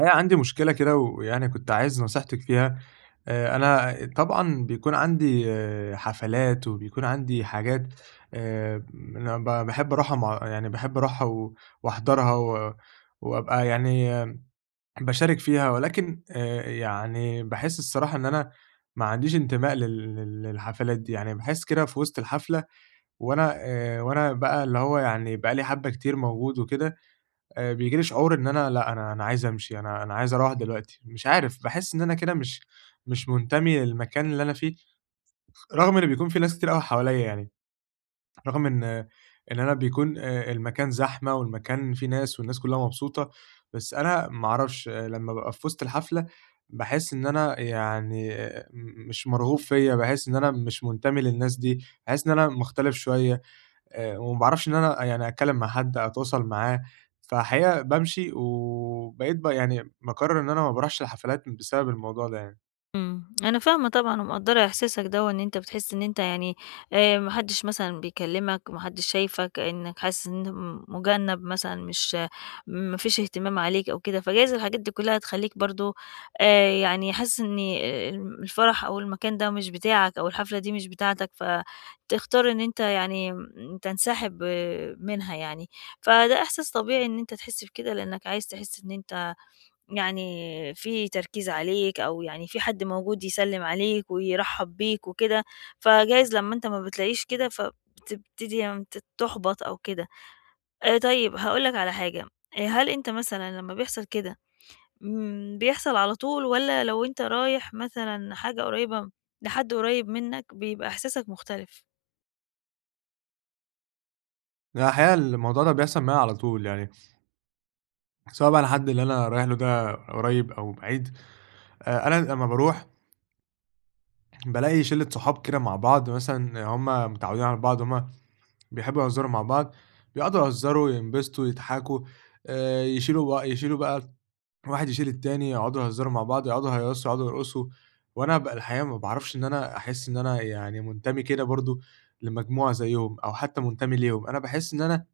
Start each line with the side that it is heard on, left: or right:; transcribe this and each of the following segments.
right: الحقيقة عندي مشكلة كده ويعني كنت عايز نصيحتِك فيها، أنا طبعًا بيكون عندي حفلات وبيكون عندي حاجات أنا باحب أروحها يعني باحب أروحها وأحضرها وأبقى يعني باشارك فيها، ولكن يعني باحس الصراحة إن أنا ما عنديش انتماء لل لل للحفلات دي، يعني باحس كده في وسط الحفلة وأنا بقى اللي هو يعني بقى لي حبّة كتير موجود وكده بييجي لي شعور إن أنا لأ، أنا عايز أمشي، أنا عايز أروّح دلوقتي، مش عارف، باحس إن أنا كده مش منتمي للمكان اللي أنا فيه، رغم إن بيكون في ناس كتير أوي حواليّا يعني، رغم إن أنا بيكون المكان زحمة والمكان فيه ناس والناس كلّها مبسوطة، بس أنا ما أعرفش لمّا بابقى في وسط الحفلة باحس إن أنا يعني آه، م مش مرغوب فيّا، باحس إن أنا مش منتمي للناس دي، باحس إن أنا مختلف شوية. وما باعرفش إن أنا يعني أتكلّم مع حد أو أتواصل معاه، فالحقيقة بامشي وبقيت يعني باقرّر إن أنا ما باروحش الحفلات بسبب الموضوع ده يعني.
left: أنا فاهمة طبعًا ومقدّرة إحساسك دوّة، إن أنت بتحس إن أنت يعني ما حدش مثلًا بيكلمك، ما حدش شايفك، إنك حاسس إن أنت مُجنّب مثلًا، مش ما فيش اهتمام عليك أو كده، فجايز الحاجات دي كلها تخلّيك برضه يعني حاسس إن الفرح أو المكان ده مش بتاعك أو الحفلة دي مش بتاعتك، فتختار إن أنت يعني تنسحب منها يعني، فده إحساس طبيعي إن أنت تحس بكده، لإنك عايز تحس إن أنت يعني في تركيز عليك أو يعني في حد موجود يسلِّم عليك ويرحّب بيك وكده، فجايز لمّا أنت ما بتلاقيش كده فبتبتدي م ت تُحبَط أو كده. طيب هاقول لك على حاجة، هل أنت مثلًا لمّا بيحصل كده بيحصل على طول والّا لو أنت رايح مثلًا حاجة قريّبة لحد قريّب منّك بيبقى إحساسك مختلف؟
right: أنا الحقيقة الموضوع ده بيحصل معايا على طول يعني، سواء بقى الحد اللي أنا رايح له ده قريب أو بعيد، أنا لمّا باروح بالاقي شِلّة صحاب كده مع بعض مثلًا هم متعودين على بعض، هم بيحبّوا يهزروا مع بعض، بيقعدوا يهزروا، ينبسطوا، يضحكوا، يشيلوا بقى واحد يشيل التاني، يقعدوا يهزروا مع بعض، يقعدوا يهيّصوا، يقعدوا يرقصوا، وأنا الحقيقة ما باعرفش إن أنا أحس إن أنا يعني منتمي كده برضه لمجموعة زيّهم أو حتى منتمي ليهم، أنا باحس إن أنا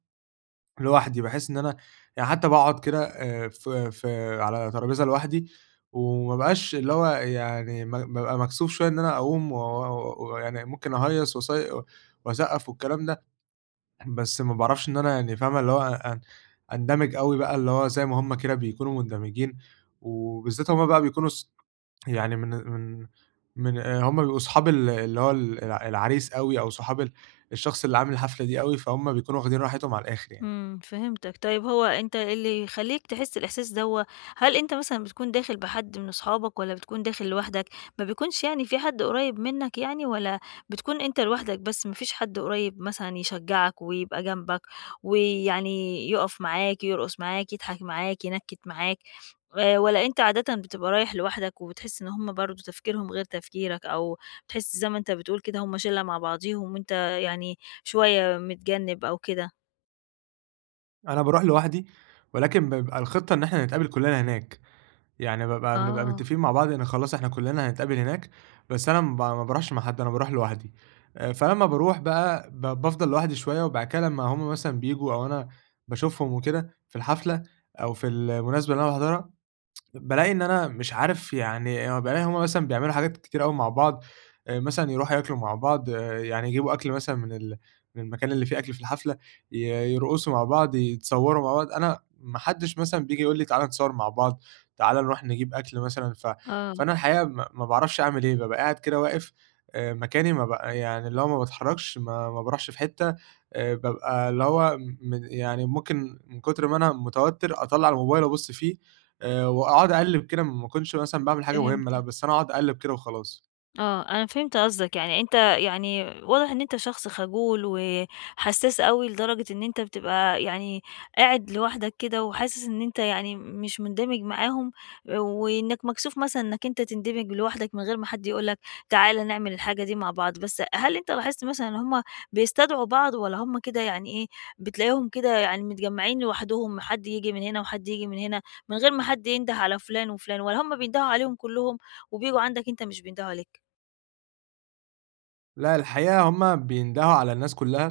right: لوحدي، باحس إن أنا يعني حتى باقعد كده في في على ترابيزة لوحدي، وما بابقاش اللي هو يعني بابقى مكسوف شوية إن أنا أقوم و و ويعني ممكن أهيّص وأسقّف والكلام ده. بس ما باعرفش إن أنا يعني فاهمة، اللي هو أن أندمج أوي بقى، اللي هو زي ما هُم كده بيكونوا مندمجين، وبالذات هُم بقى بيكونوا ص يعني من هُم بيبقوا صحاب اللي هو ال الع العريس أوي أو صحاب الشخص اللي عامل الحفلة دي أوي، فهُم بيكونوا واخدين راحتهم على الآخر يعني.
left: فهمتك. طيب هو أنت اللي يخلّيك تحس الإحساس دوّة، هل أنت مثلًا بتكون داخل بحد من أصحابك والّا بتكون داخل لوحدك؟ ما بيكونش يعني في حد قريب منّك يعني والّا بتكون أنت لوحدك بس ما فيش حد قريب مثلًا يشجّعك ويبقى جنبك ويعني يُقف معاك، يرقص معاك، يضحك معاك، ينكِّت معاك والّا أنت عادةً بتبقى رايح لوحدك وبتحس إن هم برضه تفكيرهم غير تفكيرك أو بتحس زي ما أنت بتقول كده هم شِلّة مع بعضيهم وأنت يعني شوية متجنِّب أو كده؟
right: أنا باروح لوحدي، ولكن بيبقى الخطة إن إحنا نتقابل كلنا هناك. يعني بنبقى
left: آه.
right: متفقين مع بعض إن خلاص إحنا كُلّنا هنتقابل هناك، بس أنا ما باروحش مع حد، أنا باروح لوحدي. فلمّا باروح بقى بافضل لوحدي شوية، وبعد كده لمّا هُم مثلًا بييجوا أو أنا باشوفهم وكده في الحفلة أو في المناسبة اللي أنا باحضرها، بالاقي إن أنا مش عارف يعني بالاقي هُم مثلًا بيعملوا حاجات كتير أوي مع بعض، مثلًا يروحوا ياكلوا مع بعض، يعني يجيبوا أكل مثلًا من المكان اللي فيه أكل في الحفلة، ي يرقصوا مع بعض، يتصوروا مع بعض، أنا ما حدش مثلًا بييجي يقول لي تعالَ نتصور مع بعض، تعالَ نروح نجيب أكل مثلًا،
left: آه،
right: فأنا الحقيقة ما ما باعرفش أعمل إيه، بابقى قاعد كده واقف مكاني ما ب يعني اللي هو ما باتحركش، ما ما باروحش في حتة، بابقى اللي هو يعني ممكن من كتر ما أنا متوتر أطلّع الموبايل أبُص فيه وأقعد أقلِّب كده ما كنتش مثلًا باعمل حاجة مهمة
left: فهمت.
right: لأ، بس أنا أقعد أقلِّب كده وخلاص.
left: آه، أنا فهمت قصدك، يعني أنت يعني واضح إن أنت شخص خجول وحسّاس أوي لدرجة إن أنت بتبقى يعني قاعد لوحدك كده وحاسس إن أنت يعني مش مندمج معاهم، وإنك مكسوف مثلًا إنك أنت تندمج لوحدك من غير ما حد يقول لك تعال نعمل الحاجة دي مع بعض، بس هل أنت لاحظت مثلًا إن هم بيستدعوا بعض والّا هم كده يعني إيه، بتلاقيهم كده يعني متجمّعين لوحدهم حد ييجي من هنا وحد ييجي من هنا، من غير ما حد ينده على فلان وفلان، والّا هم بيندهوا عليهم كلّهم وبييجوا عندك أنت مش بيندهوا عليك؟
right: لأ، الحقيقة هُم بيندهوا على الناس كلّها،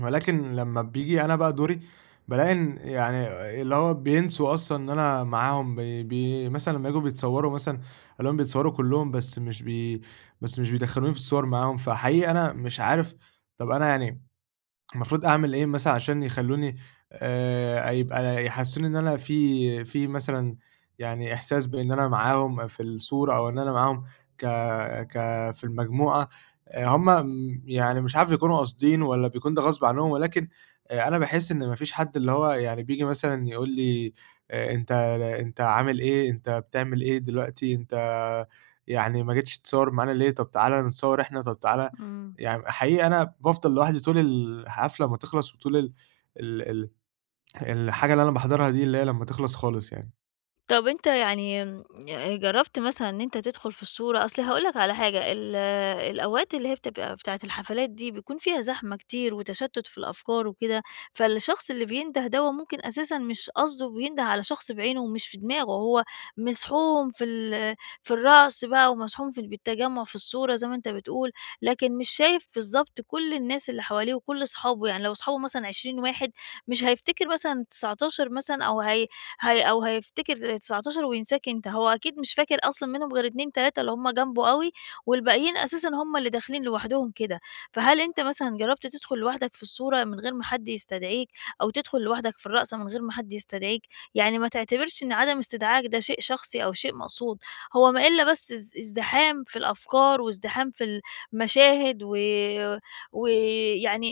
right: ولكن لمّا بييجي أنا بقى دوري، بالاقي إن يعني اللي هو بينسوا أصلًا إن أنا معاهم، بي بي مثلًا لمّا ييجوا بيتصوّروا مثلًا، ألاقيهم بيتصوّروا كلّهم بس مش بيدخّلوني في الصور معاهم، فحقيقي أنا مش عارف طَب أنا يعني المفروض أعمل إيه مثلًا عشان يخلّوني يبقى يحسّسوني إن أنا في في مثلًا يعني إحساس بإن أنا معاهم في الصورة أو إن أنا معاهم ك ك في المجموعة، هم يعني مش عارف يكونوا قاصدين والّا بيكون ده غصب عنهم، ولكن أنا باحس إن ما فيش حد اللي هو يعني بييجي مثلًا يقول لي آآ أنت أنت عامل إيه، أنت بتعمل إيه دلوقتي، أنت يعني ما جيتش تتصوّر معانا ليه، طَب تعالَ نتصوّر إحنا، طَب تعالَ
left: إمم.
right: يعني حقيقي أنا بافضل لوحدي طول الحفلة ما تخلص، وطول ال ال ال الحاجة اللي أنا باحضرها دي، اللي هي لمّا تخلص خالص يعني.
left: طب أنت يعني جرّبت مثلًا إن أنت تدخل في الصورة؟ أصل هاقول لك على حاجة، الأوقات اللي هي بتبقى بتاعة الحفلات دي بيكون فيها زحمة كتير وتشتُّت في الأفكار وكده، فالشخص اللي بينده دوّة ممكن أساسًا مش قصده بينده على شخص بعينه ومش في دماغه، هو مسحوم في الرقص بقى ومسحوم في بالتجمُّع في الصورة زي ما أنت بتقول، لكن مش شايف بالضبط كل الناس اللي حواليه وكل صحابه، يعني لو صحابه مثلًا 20 واحد مش هيفتكر مثلًا 19 مثلًا أو هي أو هيفتكر 19 وينساك أنت، هو أكيد مش فاكر أصلًا منهم غير 2، 3 اللي هُم جنبه أوي، والباقيين أساسًا هُم اللي داخلين لوحدهم كده، فهل أنت مثلًا جرّبت تدخل لوحدك في الصورة من غير ما حد يستدعيك، أو تدخل لوحدك في الرقصة من غير ما حد يستدعيك؟ يعني ما تعتبرش إن عدم استدعائك ده شيء شخصي أو شيء مقصود، هو ما إلا بس ازدحام في الأفكار وازدحام في المشاهد ويعني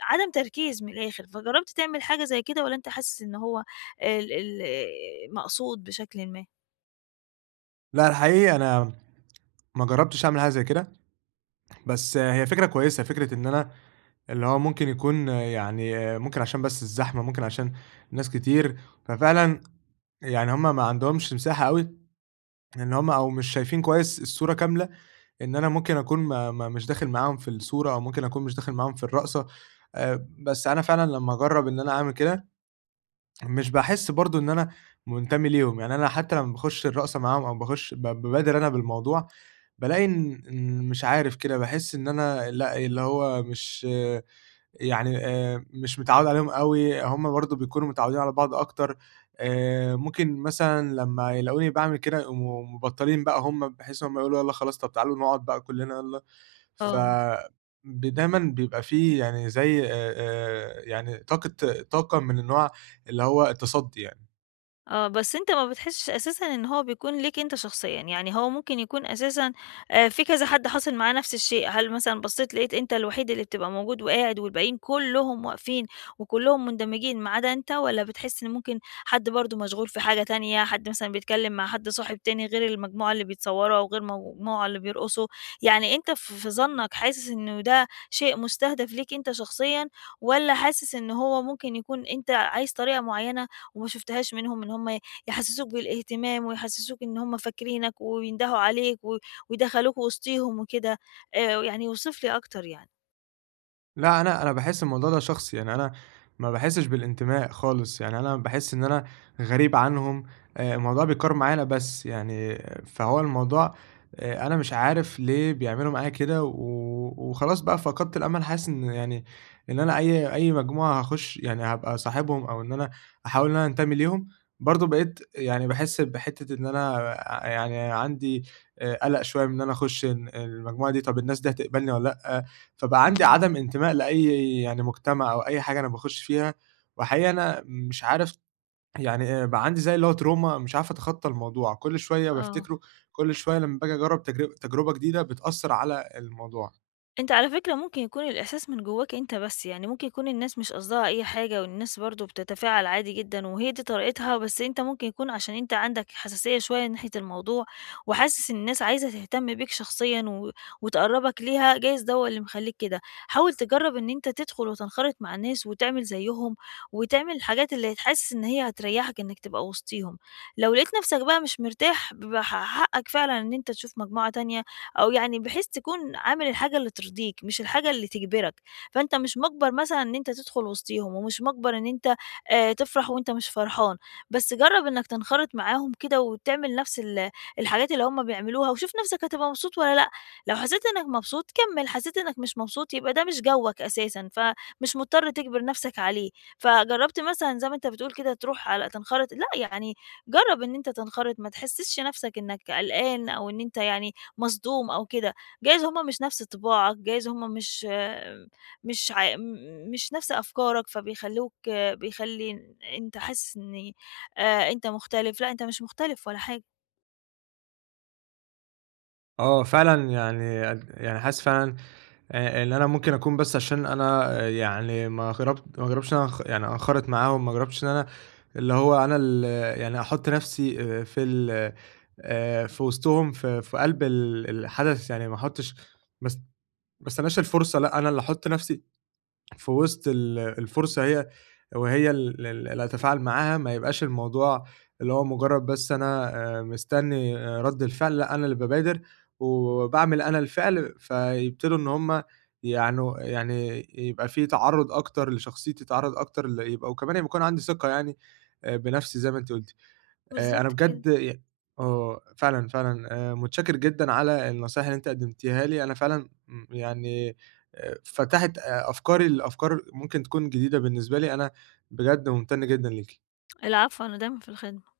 left: عدم تركيز من الآخر، فجرّبت تعمل حاجة زي كده والّا أنت حاسس إن هو ال ال مقصود بشكلٍ ما.
right: لأ، الحقيقي أنا ما جرّبتش أعمل حاجة زي كده، بس هي فكرة كويسة، فكرة إن أنا اللي هو ممكن يكون يعني ممكن عشان بس الزحمة، ممكن عشان الناس كتير، ففعلًا يعني هم ما عندهمش مساحة أوي إن هم أو مش شايفين كويس الصورة كاملة، إن أنا ممكن أكون ما ما مش داخل معاهم في الصورة، أو ممكن أكون مش داخل معاهم في الرقصة، بس أنا فعلًا لمّا أجرّب إن أنا أعمل كده مش باحس برضه إن أنا منتمي ليهم، يعني أنا حتى لمّا باخش الرقصة معاهم أو باخش بابادر أنا بالموضوع، بالاقي إن مش عارف كده، باحس إن أنا لأ، اللي هو مش يعني مش متعوّد عليهم أوي، هم برضه بيكونوا متعوّدين على بعض أكتر، ممكن مثلًا لمّا يلاقوني باعمل كده يقوموا مبطّلين بقى هم، بحيث إن هم يقولوا يالّا خلاص طَب تعالوا نقعد بقى كُلّنا يالّا. ف
left: آه.
right: ب دايمًا بيبقى في يعني زي يعني طاقة طاقة من النوع اللي هو التصدّي يعني.
left: آه، بس أنت ما بتحسّش أساسًا إن هو بيكون ليك أنت شخصيًا، يعني هو ممكن يكون أساسًا في كذا حد حاصل معاه نفس الشيء، هل مثلًا بصّيت لقيت أنت الوحيد اللي بتبقى موجود وقاعد والباقيين كلّهم واقفين وكلّهم مندمجين ما عدا أنت، والّا بتحس إن ممكن حد برضه مشغول في حاجة تانية، حد مثلًا بيتكلّم مع حد صاحب تاني غير المجموعة اللي بيتصوروا أو غير المجموعة اللي بيرقصوا، يعني أنت في ظنّك حاسس إنه ده شيء مستهدف ليك أنت شخصيًا، والّا حاسس إن هو ممكن يكون أنت عايز طريقة معيّنة وما شُفتهاش منهم إن هم يحسّسوك بالاهتمام ويحسّسوك إن هم فاكرينك وبيندهوا عليك ويدخّلوك وسطيهم وكده، يعني اوصف لي أكتر يعني.
right: لأ، أنا باحس الموضوع ده شخصي، يعني أنا ما باحسّش بالانتماء خالص، يعني أنا باحس إن أنا غريب عنهم، الموضوع بيتكرر معايا أنا بس يعني، فهو الموضوع أنا مش عارف ليه بيعملوا معايا كده، وخلاص بقى فقدت الأمل، حاسس إن يعني إن أنا أي مجموعة هاخش يعني هابقى صاحبهم أو إن أنا أحاول إن أنا أنتمي ليهم، برضه بقيت يعني باحس بحتّة إن أنا يعني عندي قلق شوية من إن أنا أخش المجموعة دي، طَب الناس دي هتقبلني والّا لأ؟ فبقى عندي
left: إمم.
right: عدم انتماء لأي يعني مجتمع أو أي حاجة أنا باخش فيها، وحقيقي أنا مش عارف يعني بقى عندي زي اللي هو تروما مش عارف أتخطى الموضوع، كل شوية
left: آه.
right: بافتكره، كل شوية لمّا باجي أجرّب تجربة جديدة بتأثّر على الموضوع.
left: أنت على فكرة ممكن يكون الإحساس من جواك أنت بس، يعني ممكن يكون الناس مش قصدها أي حاجة، والناس برضه بتتفاعل عادي جدًا، وهي دي طريقتها، بس أنت ممكن يكون عشان أنت عندك حساسية شوية ناحية الموضوع، وحاسس إن الناس عايزة تهتم بيك شخصيًا وتقرّبك ليها، جايز ده هو اللي مخلّيك كده. حاول تجرّب إن أنت تدخل وتنخرط مع الناس وتعمل زيّهم، وتعمل الحاجات اللي هتحسس إن هي هتريّحك إنك تبقى وسطيهم. لو لقيت نفسك بقى مش مرتاح، بيبقى حقك فعلًا إن أنت تشوف مجموعة تانية أو يعني بحيث تكون عامل الحاجة اللي ترضيك مش الحاجة اللي تجبرك، فأنت مش مجبر مثلًا إن أنت تدخل وسطيهم، ومش مجبر إن أنت تفرح وأنت مش فرحان، بس جرّب إنك تنخرط معاهم كده وتعمل نفس الحاجات اللي هم بيعملوها، وشوف نفسك هتبقى مبسوط والّا لأ، لو حسيت إنك مبسوط كمّل، حسيت إنك مش مبسوط يبقى ده مش جوّك أساسًا، فمش مضطر تجبر نفسك عليه، فجرّبت مثلًا زي ما أنت بتقول كده تروح على تنخرط لأ يعني جرّب إن أنت تنخرط ما تحسسش نفسك إنك قلقان أو إن أنت يعني مصدوم أو كده، جايز هُم مش نفس طباعك، جايز هُم مش ع مش نفس أفكارك، بيخلّي أنت حاسس إن أنت مختلف، لأ أنت مش مختلف ولا حاجة.
right: آه فعلًا يعني قد يعني حاسس فعلًا اللي أنا ممكن أكون بس عشان أنا يعني ما جربتش إن أنا يعني أنخرط معاهم، ما جربتش إن أنا اللي هو أنا يعني أحط نفسي في وسطهم في في قلب الحدث، يعني ما أحطش ما است ما استناش الفرصة، لأ، أنا اللي أحط نفسي في وسط الفرصة هي وهي ال ال اللي هاتفاعل معاها، ما يبقاش الموضوع اللي هو مجرد بس أنا مستني رد الفعل، لأ أنا اللي بابادر وباعمل أنا الفعل، فيبتدوا إن هم يعنوا يعني يبقى في تعرُّض أكتر لشخصيتي، تعرُّض أكتر يبقى وكمان يكون عندي ثقة يعني بنفسي زي ما أنتِ قُلتِ. أنا
left: بالضبط كده.
right: بجد ي آه، فعلًا، فعلًا متشكر جدًا على النصايح اللي أنت قدّمتيها لي، أنا فعلًا يعني فتحت أفكاري لأفكار ممكن تكون جديدة بالنسبة لي، أنا بجد ممتن جدًا ليكِ.
left: العفو، أنا دايمًا في الخدمة.